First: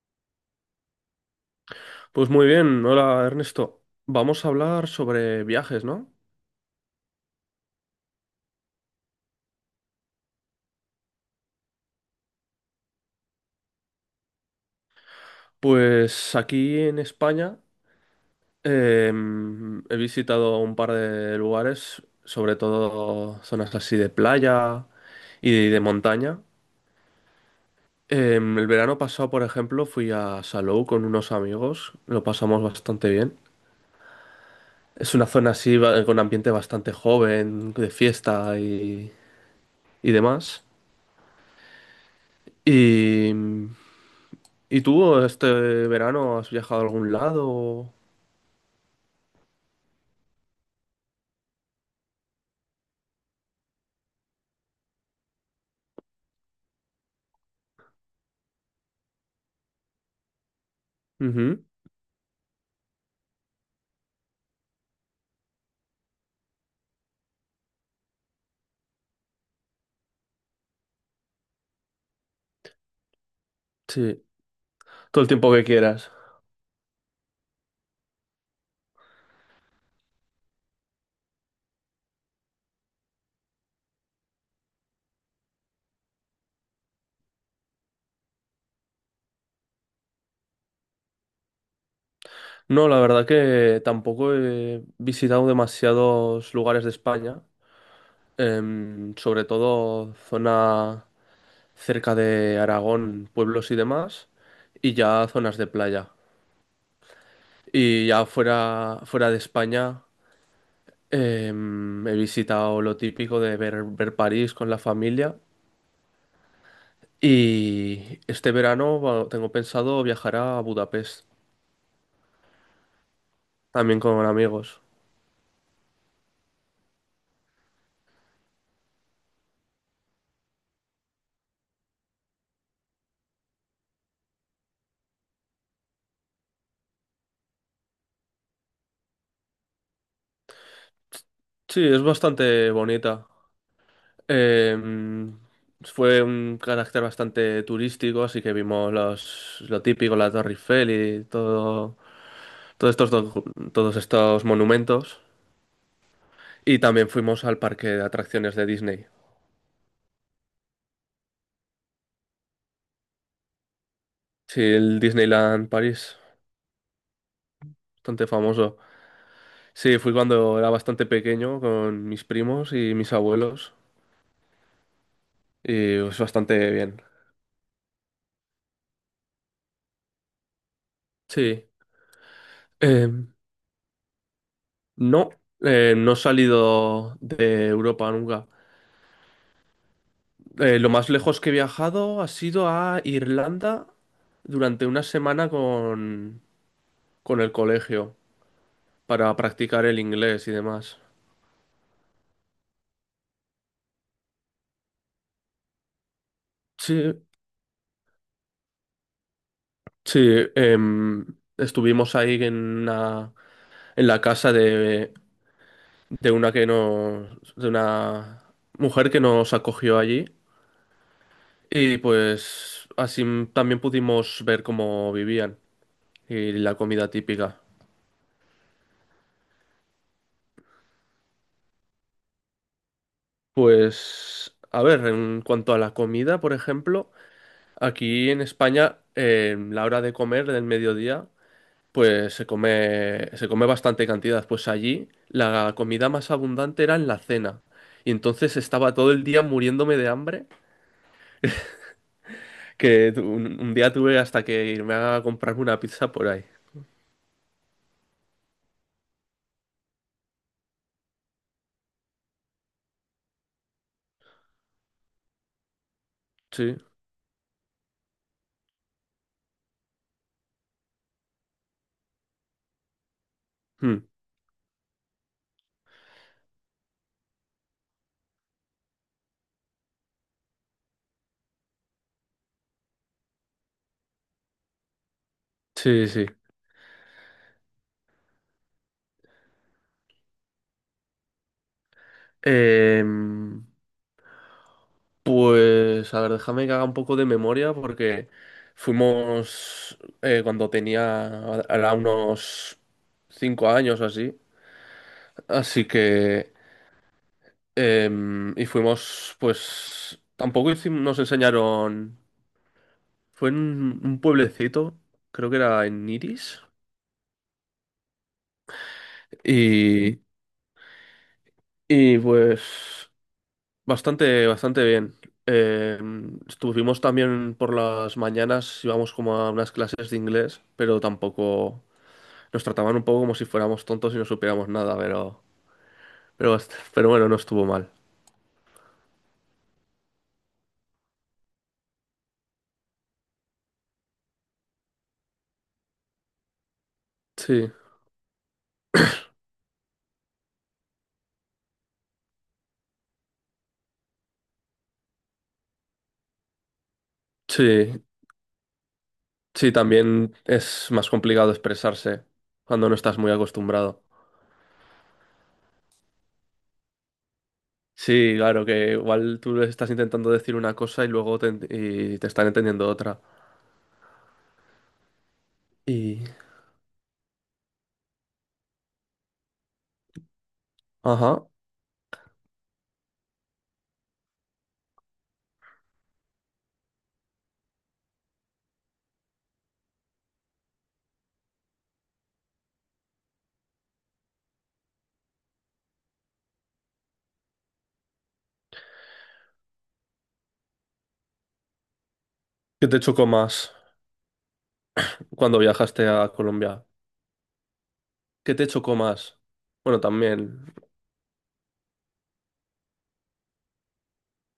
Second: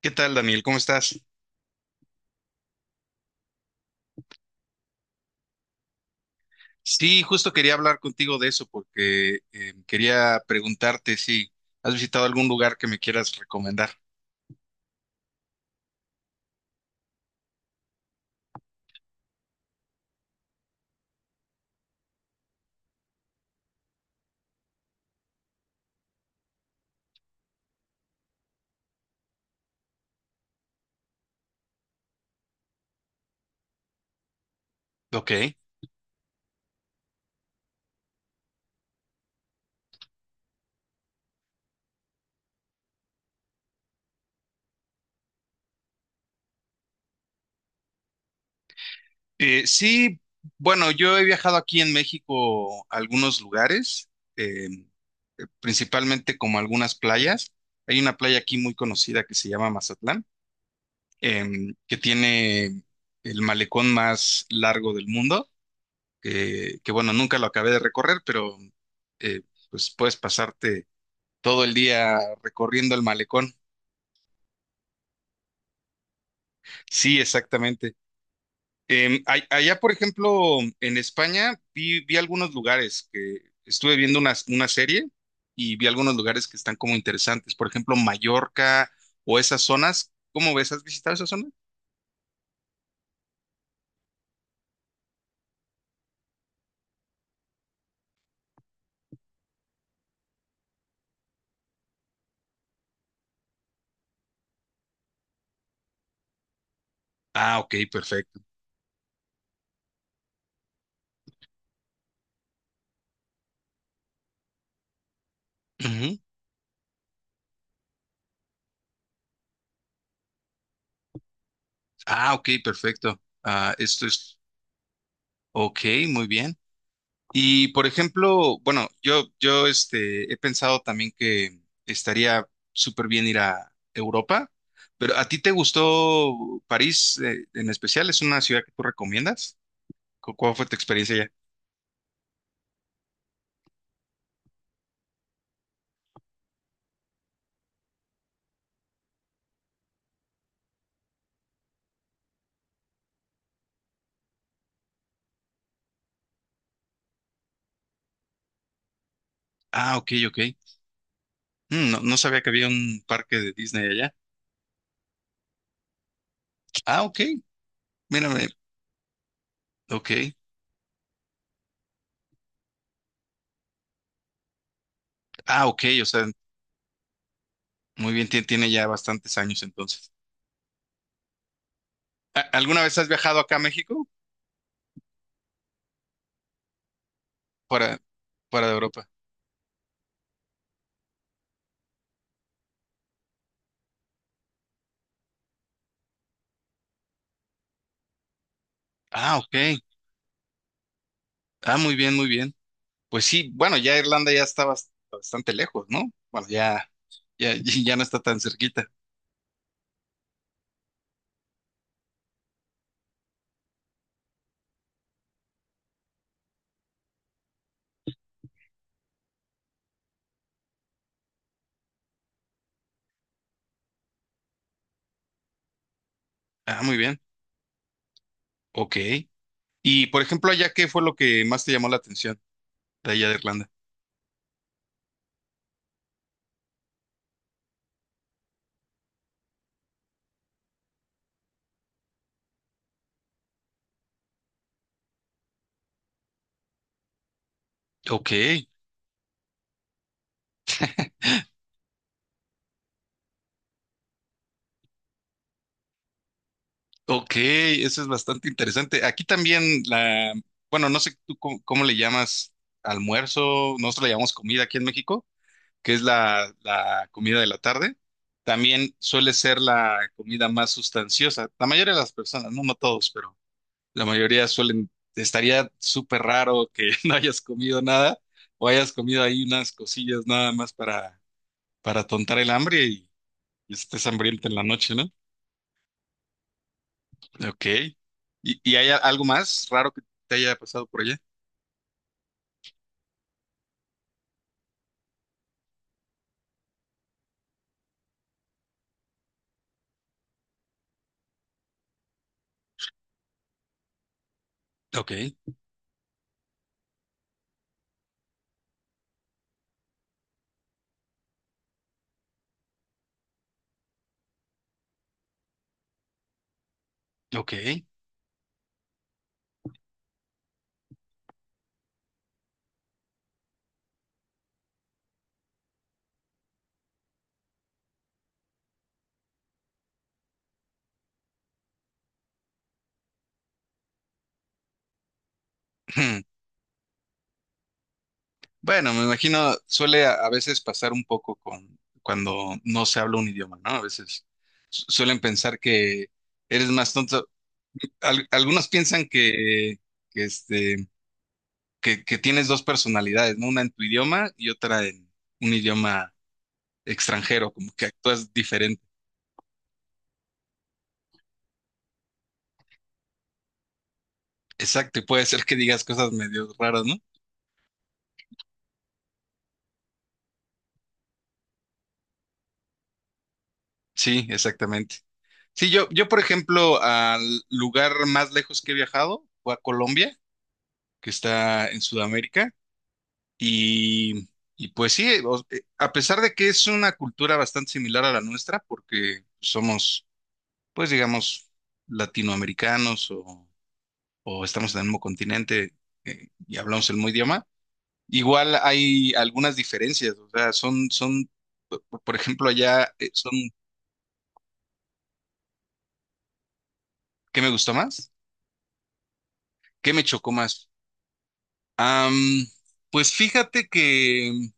¿Qué tal, Daniel? ¿Cómo estás? Pues muy bien, hola Ernesto. Vamos a hablar sobre viajes, ¿no? Sí, justo quería hablar contigo de eso porque quería preguntarte si has visitado algún lugar que me quieras recomendar. Pues aquí en España he visitado un par de lugares, sobre todo zonas así de playa y de montaña. El verano pasado, por ejemplo, fui a Salou con unos amigos, lo pasamos bastante bien. Es una Ok. zona así con ambiente bastante joven, de fiesta y demás. Y ¿Y tú este verano has viajado a algún lado? Sí, bueno, yo he viajado aquí en México a algunos lugares, eh, principalmente como algunas playas. Hay una playa aquí muy conocida que se llama Mazatlán, Ujú. Que tiene el malecón más largo del mundo, que, bueno, nunca lo acabé de recorrer, pero eh, pues puedes pasarte todo el día recorriendo el malecón. Sí, todo el tiempo que quieras. Sí, exactamente. Allá, por ejemplo, en España, vi algunos lugares que estuve viendo una serie y vi algunos lugares que están como interesantes. Por ejemplo, Mallorca o esas zonas. ¿Cómo ves? ¿Has visitado esas zonas? No, la verdad que tampoco he visitado demasiados lugares de España, sobre todo zona cerca de Aragón, pueblos y demás, y ya zonas de playa. Ah, ok, Y ya perfecto. fuera, fuera de España, he visitado lo típico de ver París con la familia. Ujú. Y este verano bueno, tengo pensado viajar a Budapest, Ah, ok, perfecto. Ah, también esto con es, amigos. ok, muy bien. Y por ejemplo, bueno, yo este, he pensado también que estaría súper bien ir a Europa, pero ¿a ti te gustó París en especial? ¿Es una ciudad que tú recomiendas? ¿Cuál fue tu experiencia allá? Sí, es bastante bonita. Eh, Fue un carácter bastante turístico, así que vimos lo típico, la Torre Eiffel y todo, todos estos, todos estos monumentos. Y también fuimos al parque de atracciones de Disney. Ah, ok, ok. Mm, no, no sabía que había un parque de Disney allá. Sí, el Disneyland París, Ah, ok, bastante mírame, famoso. Sí, ok. fui cuando era bastante pequeño con mis primos y mis abuelos Ah, y ok, o es sea, bastante bien. muy bien, tiene ya bastantes años entonces. Sí. ¿Alguna vez has Eh, viajado acá a México? no, no he salido de Para, Europa nunca. para Europa. Lo más lejos que he viajado ha sido a Irlanda durante una semana con el colegio para Ah, ok. practicar el inglés y demás. Ah, muy bien, muy bien. Pues sí, bueno, ya Irlanda ya está bastante lejos, ¿no? Bueno, ya, Sí, ya, ya no está tan cerquita. sí, em, estuvimos ahí en en la casa de una mujer que nos acogió allí y pues así también pudimos ver cómo vivían. Y la Ah, muy comida bien. típica. Ok. Y por ejemplo, allá, ¿qué fue lo que más te llamó la atención de allá de Irlanda? Pues, a ver, en cuanto a la comida, por ejemplo, aquí en España, la hora de comer del mediodía, pues se come bastante cantidad. Pues allí la comida más abundante era en la cena. Y Ok, entonces estaba todo el día muriéndome de hambre, que un día tuve hasta que irme a comprarme una pizza por ahí. ok, eso es bastante interesante. Aquí también la, bueno, no sé tú cómo le llamas almuerzo, nosotros le llamamos comida aquí en México, que es Sí. la comida de la tarde. También suele ser la comida más sustanciosa. La mayoría de las personas, no, no todos, pero Mm. la mayoría suelen, estaría súper raro que no hayas comido nada o hayas comido ahí unas cosillas nada más para tontar el hambre y estés hambriento en la noche, ¿no? Sí, sí. Ok. Y, ¿y hay algo más raro que te haya pasado por allá? Em, Pues, a ver, déjame que haga un poco de memoria porque fuimos era unos 5 años o así, Ok, así que, y fuimos, pues, tampoco nos enseñaron, fue en un pueblecito, creo que era en Iris, ok. y, y pues, bastante, bastante bien. Estuvimos también por las mañanas, íbamos como a unas clases de inglés, pero tampoco. Nos trataban un poco como si fuéramos tontos y no supiéramos nada, pero, pero bueno, no estuvo mal. Bueno, me imagino, suele a veces pasar un poco con cuando no se habla un idioma, ¿no? A veces suelen pensar que eres más tonto. Sí, Algunos piensan que este, que tienes dos personalidades, ¿no? Una en tu idioma y otra en un idioma extranjero, como que sí, actúas diferente. sí, también es más complicado expresarse cuando no estás muy acostumbrado. Exacto, y puede ser que digas cosas medio raras, ¿no? Sí, claro, que igual tú les estás intentando decir una cosa y luego te están entendiendo otra. Sí, exactamente. Sí, yo, por Y... ejemplo, al lugar más lejos que he viajado fue a Colombia, que Ajá. está en Sudamérica, y, y pues sí, o- a pesar de que es una cultura bastante similar a la nuestra, porque somos, pues digamos, latinoamericanos o estamos en el mismo continente y hablamos el mismo idioma. Igual hay algunas diferencias, o sea, son, son, p- por ejemplo, ¿Qué allá te chocó son, más cuando viajaste a Colombia? ¿qué me gustó más? ¿Qué te chocó más? ¿Qué Bueno, me chocó más? también. Am, pues fíjate que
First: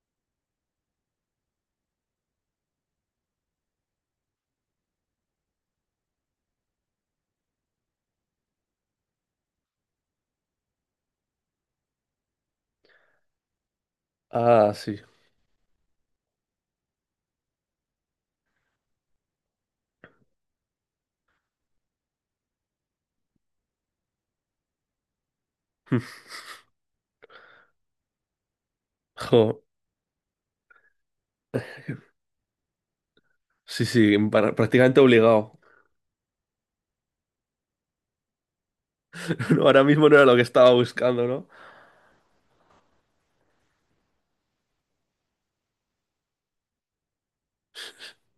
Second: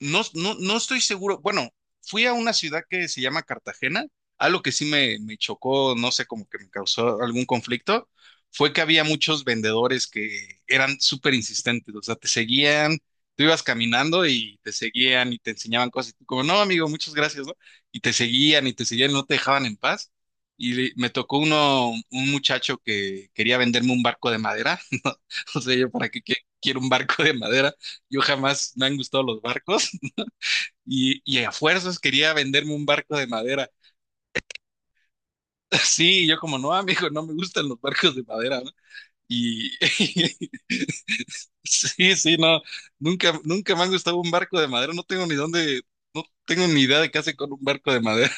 no, no, no estoy seguro. Bueno, fui a una ciudad que se llama Cartagena. Algo que sí me chocó, no sé, como que me causó algún conflicto, fue que había muchos vendedores que eran súper insistentes. O sea, te seguían, tú ibas caminando y te Ah, sí. seguían y te enseñaban cosas. Y tú como, no, amigo, muchas gracias, ¿no? Y te seguían, no te dejaban en paz. Y me tocó uno, un muchacho que quería venderme un barco de madera, ¿no? O sea, yo, ¿para qué quiero un barco de madera? Yo jamás me han gustado los Jo, barcos y a fuerzas quería venderme un barco de madera. sí, sí, prácticamente obligado. Sí, yo como, no, amigo, no me gustan los barcos de madera, ¿no? No. Y Ahora mismo no era lo que estaba buscando, no. sí, sí, no, nunca, nunca me ha gustado un barco de madera, no tengo ni dónde, no tengo ni idea de qué hace con un barco de madera.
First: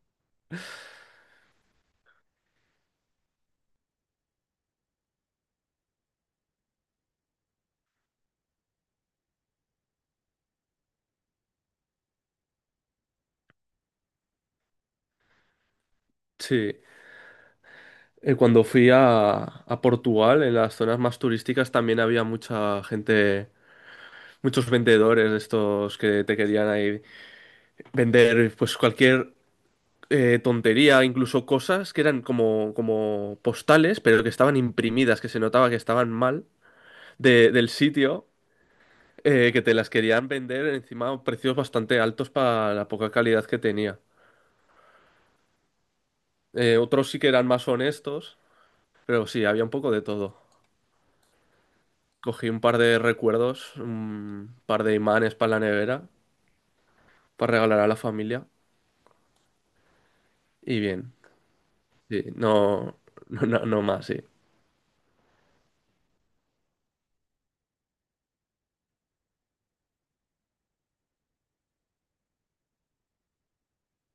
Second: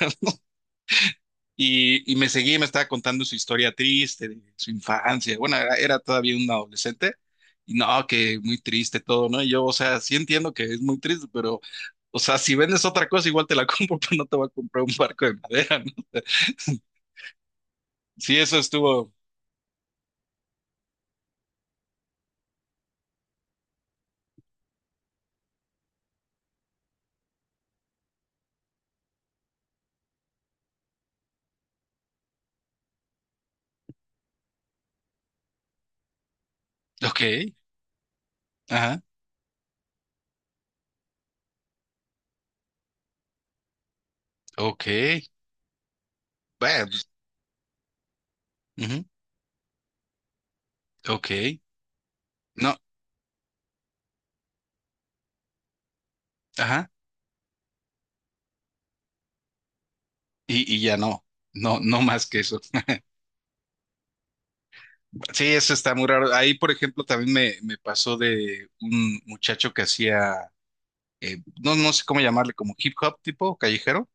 Y me seguía y me estaba contando su historia triste, de su infancia. Bueno, era todavía un adolescente. Y no, que muy triste todo, ¿no? Y yo, o sea, sí entiendo que es muy triste, pero, o sea, si vendes otra cosa, igual te la compro, pero no te voy a comprar un barco de madera, ¿no? Sí. Sí, eso Cuando fui estuvo. a, Portugal, en las zonas más turísticas también había mucha gente, muchos vendedores de estos que te querían ahí vender pues cualquier tontería, incluso cosas que eran como postales, pero que estaban imprimidas, que se notaba que estaban mal Ok, del sitio, ajá, que te las querían vender encima a precios bastante altos para la poca calidad que tenía. ok. Bueno, pues, Otros sí que eran más honestos, ujú, pero sí, había un poco de todo. ok. Cogí un No, par de recuerdos, un par de imanes para la nevera, ajá. para regalar a la familia. Y Y ya bien. no, no, no Sí, más que eso. no, no, no, no más, sí. Sí, eso está muy raro. Ahí, por ejemplo, también me pasó de un muchacho que hacía no, no sé cómo llamarle, como hip hop tipo callejero.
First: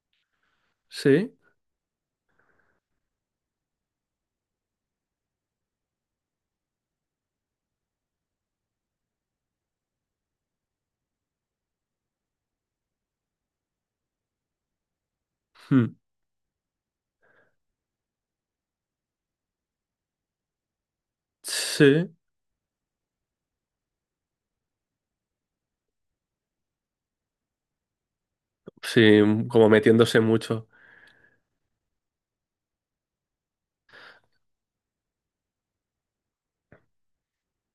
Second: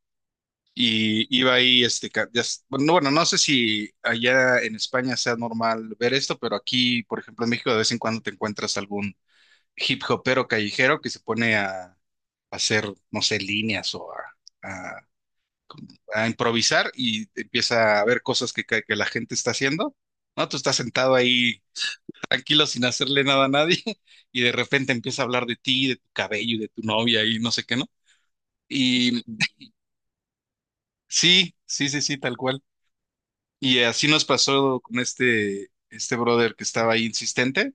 Y Sí, iba ahí, este, ca- ya s- bueno, no- bueno, no sé si allá en España sea normal ver esto, pero aquí, por ejemplo, en México de vez en cuando te encuentras algún hip hopero callejero que se pone a hacer, no sé, líneas o a- hmm, a improvisar y empieza a ver cosas que la gente está haciendo, ¿no? Tú estás sentado ahí sí, tranquilo sin hacerle nada a nadie y de repente empieza a hablar de ti, de tu cabello, y de tu novia y no sé qué, ¿no? sí, como metiéndose mucho. Sí, sí, sí, sí, tal cual. Y así nos pasó con este, brother que estaba ahí insistente.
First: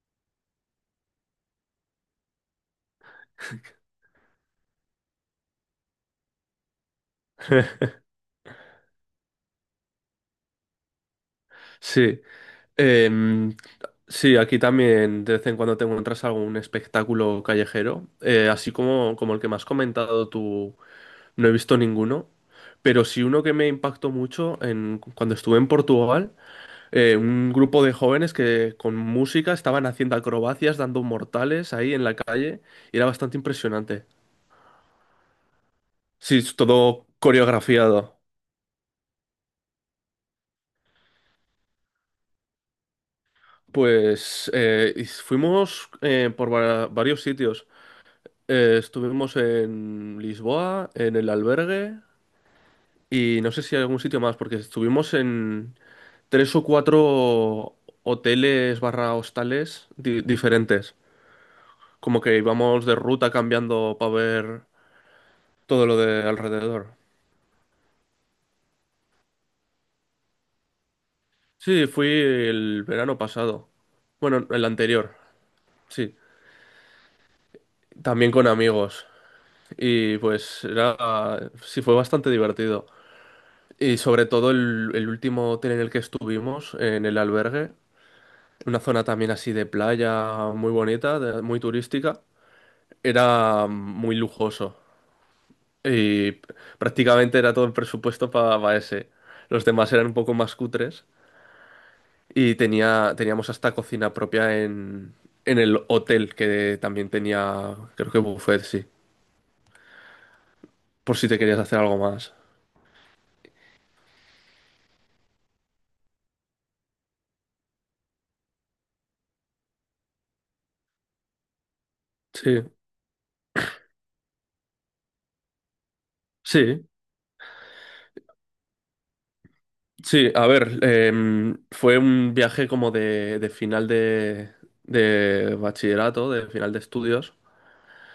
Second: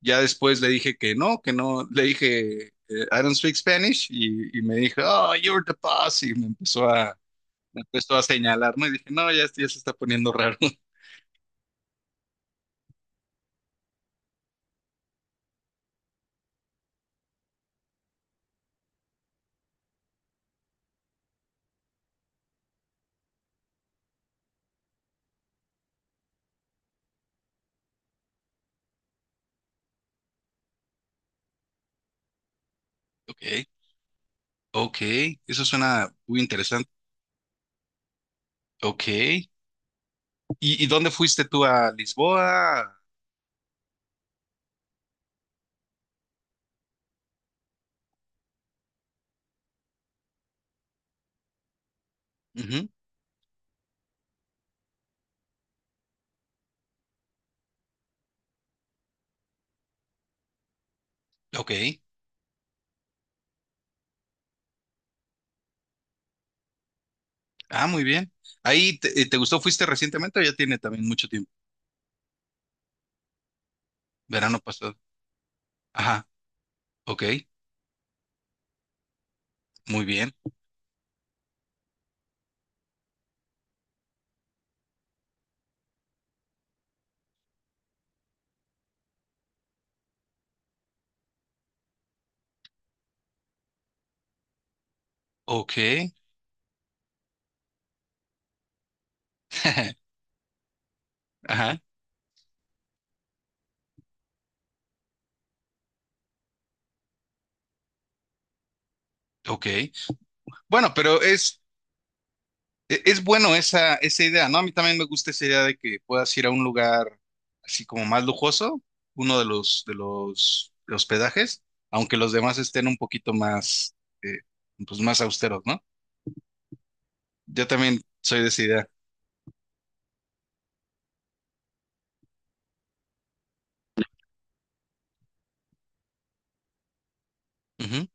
Ya después le dije que no, que no. Le dije, I don't speak Spanish. Y me dijo, oh, you're the boss. Y me empezó a señalarme. Y dije, no, ya, esto ya se está poniendo raro. Sí. Em, sí, aquí también de vez en cuando te encuentras algún espectáculo callejero, así como el que me has comentado tú, no he visto ninguno, pero sí uno que me impactó mucho cuando estuve en Portugal. Eh, un grupo de jóvenes que con música estaban haciendo acrobacias, dando mortales ahí en la calle y era bastante Ok, impresionante. ok. Eso suena Sí, muy es interesante. todo coreografiado. Ok. Y, ¿y dónde fuiste tú a Lisboa? Pues y fuimos por varios sitios. Estuvimos en Lisboa, en el albergue Ujú, y no sé si hay algún sitio más, porque estuvimos en tres o cuatro hoteles barra hostales diferentes. ok. Como que íbamos de ruta cambiando para ver todo lo de alrededor. Ah, muy bien. Ahí, te, ¿te gustó? ¿Fuiste recientemente o ya tiene también mucho tiempo? Sí, fui el verano pasado. Bueno, Verano el pasado. anterior, sí. Ajá. Ok, También con amigos. muy Y bien. pues era, sí, fue bastante divertido. Y sobre todo el último hotel en el que estuvimos, en el albergue, una zona también así de playa muy bonita, muy turística, era muy lujoso. Ok. Y prácticamente era todo el presupuesto para ese. Los demás eran un poco más cutres. Ajá, Y teníamos hasta cocina propia en el hotel, que también tenía, creo que buffet, sí. ok. Bueno, Por pero si te querías es, hacer algo más. Es bueno esa idea, ¿no? A mí también me gusta esa idea de que puedas ir a un lugar así como más lujoso, uno de los hospedajes, aunque los demás Sí, estén un poquito más, eh, pues más austeros, ¿no? sí, Yo también soy de esa idea. sí. A ver, fue un viaje como de, de final de bachillerato, de final de estudios. Ujú.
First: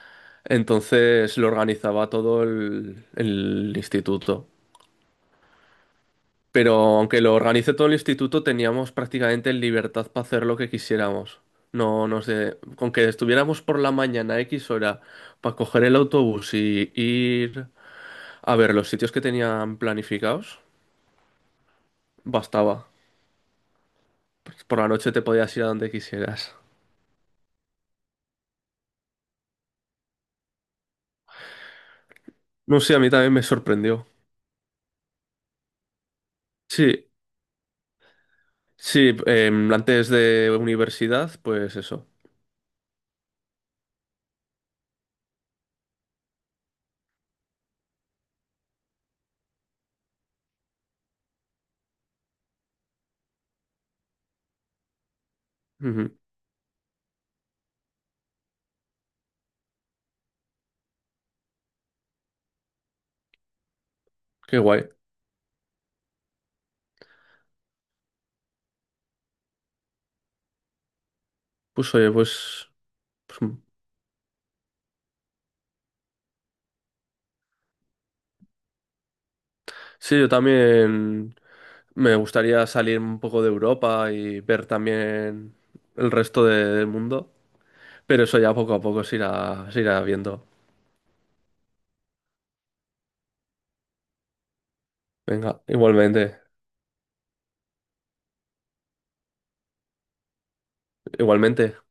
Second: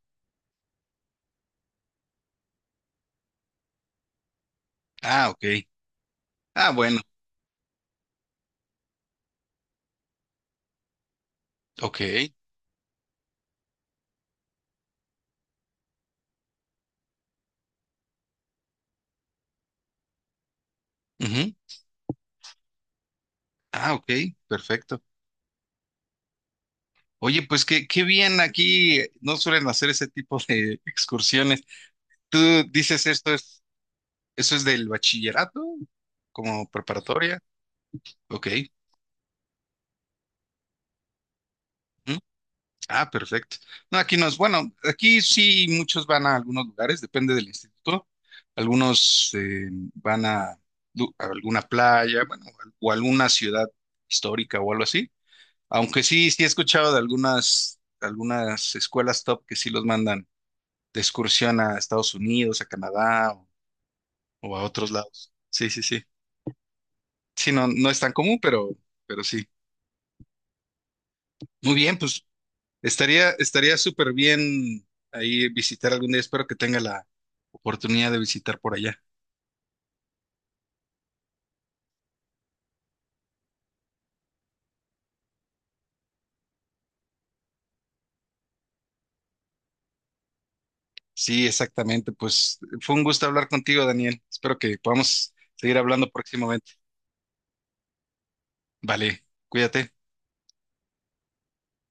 Entonces lo organizaba todo el instituto. Ah, ok. Ah, Pero bueno, aunque lo organice todo el instituto, teníamos prácticamente libertad para hacer lo que quisiéramos. ok. No, no sé, con que estuviéramos por la mañana a X hora para coger el autobús y ir a ver los sitios que tenían planificados, Ujú. bastaba. Ah, ok, Por la perfecto. noche te podías ir a donde quisieras. Oye, pues qué, qué bien aquí, no suelen hacer ese tipo de excursiones. ¿Tú No sé, a dices mí esto también me es, sorprendió. eso es del bachillerato? ¿Como Sí, preparatoria? Ok. sí, antes de universidad, pues eso. ¿Mm? Ah, perfecto. No, aquí no es, bueno, aquí sí muchos van a algunos lugares, depende del instituto. Algunos van a, lu- a alguna playa, bueno, o alguna ciudad histórica o algo así. Aunque Ujú. sí, sí he escuchado de algunas escuelas top que sí los mandan de excursión a Estados Unidos, a Canadá o Qué a guay. otros lados. Sí, sí, sí. Sí, no, no es tan común, pero sí. Muy Pues bien, oye, pues pues, pues, mm. estaría súper bien ahí visitar algún día. Espero que tenga la oportunidad de visitar por allá. Sí, yo también. Me gustaría salir un poco de Europa y ver también el resto del mundo, pero eso ya poco a poco se irá viendo. Sí, exactamente. Pues fue un gusto hablar contigo, Daniel. Espero que podamos Venga, seguir hablando igualmente, próximamente. Vale, cuídate. igualmente.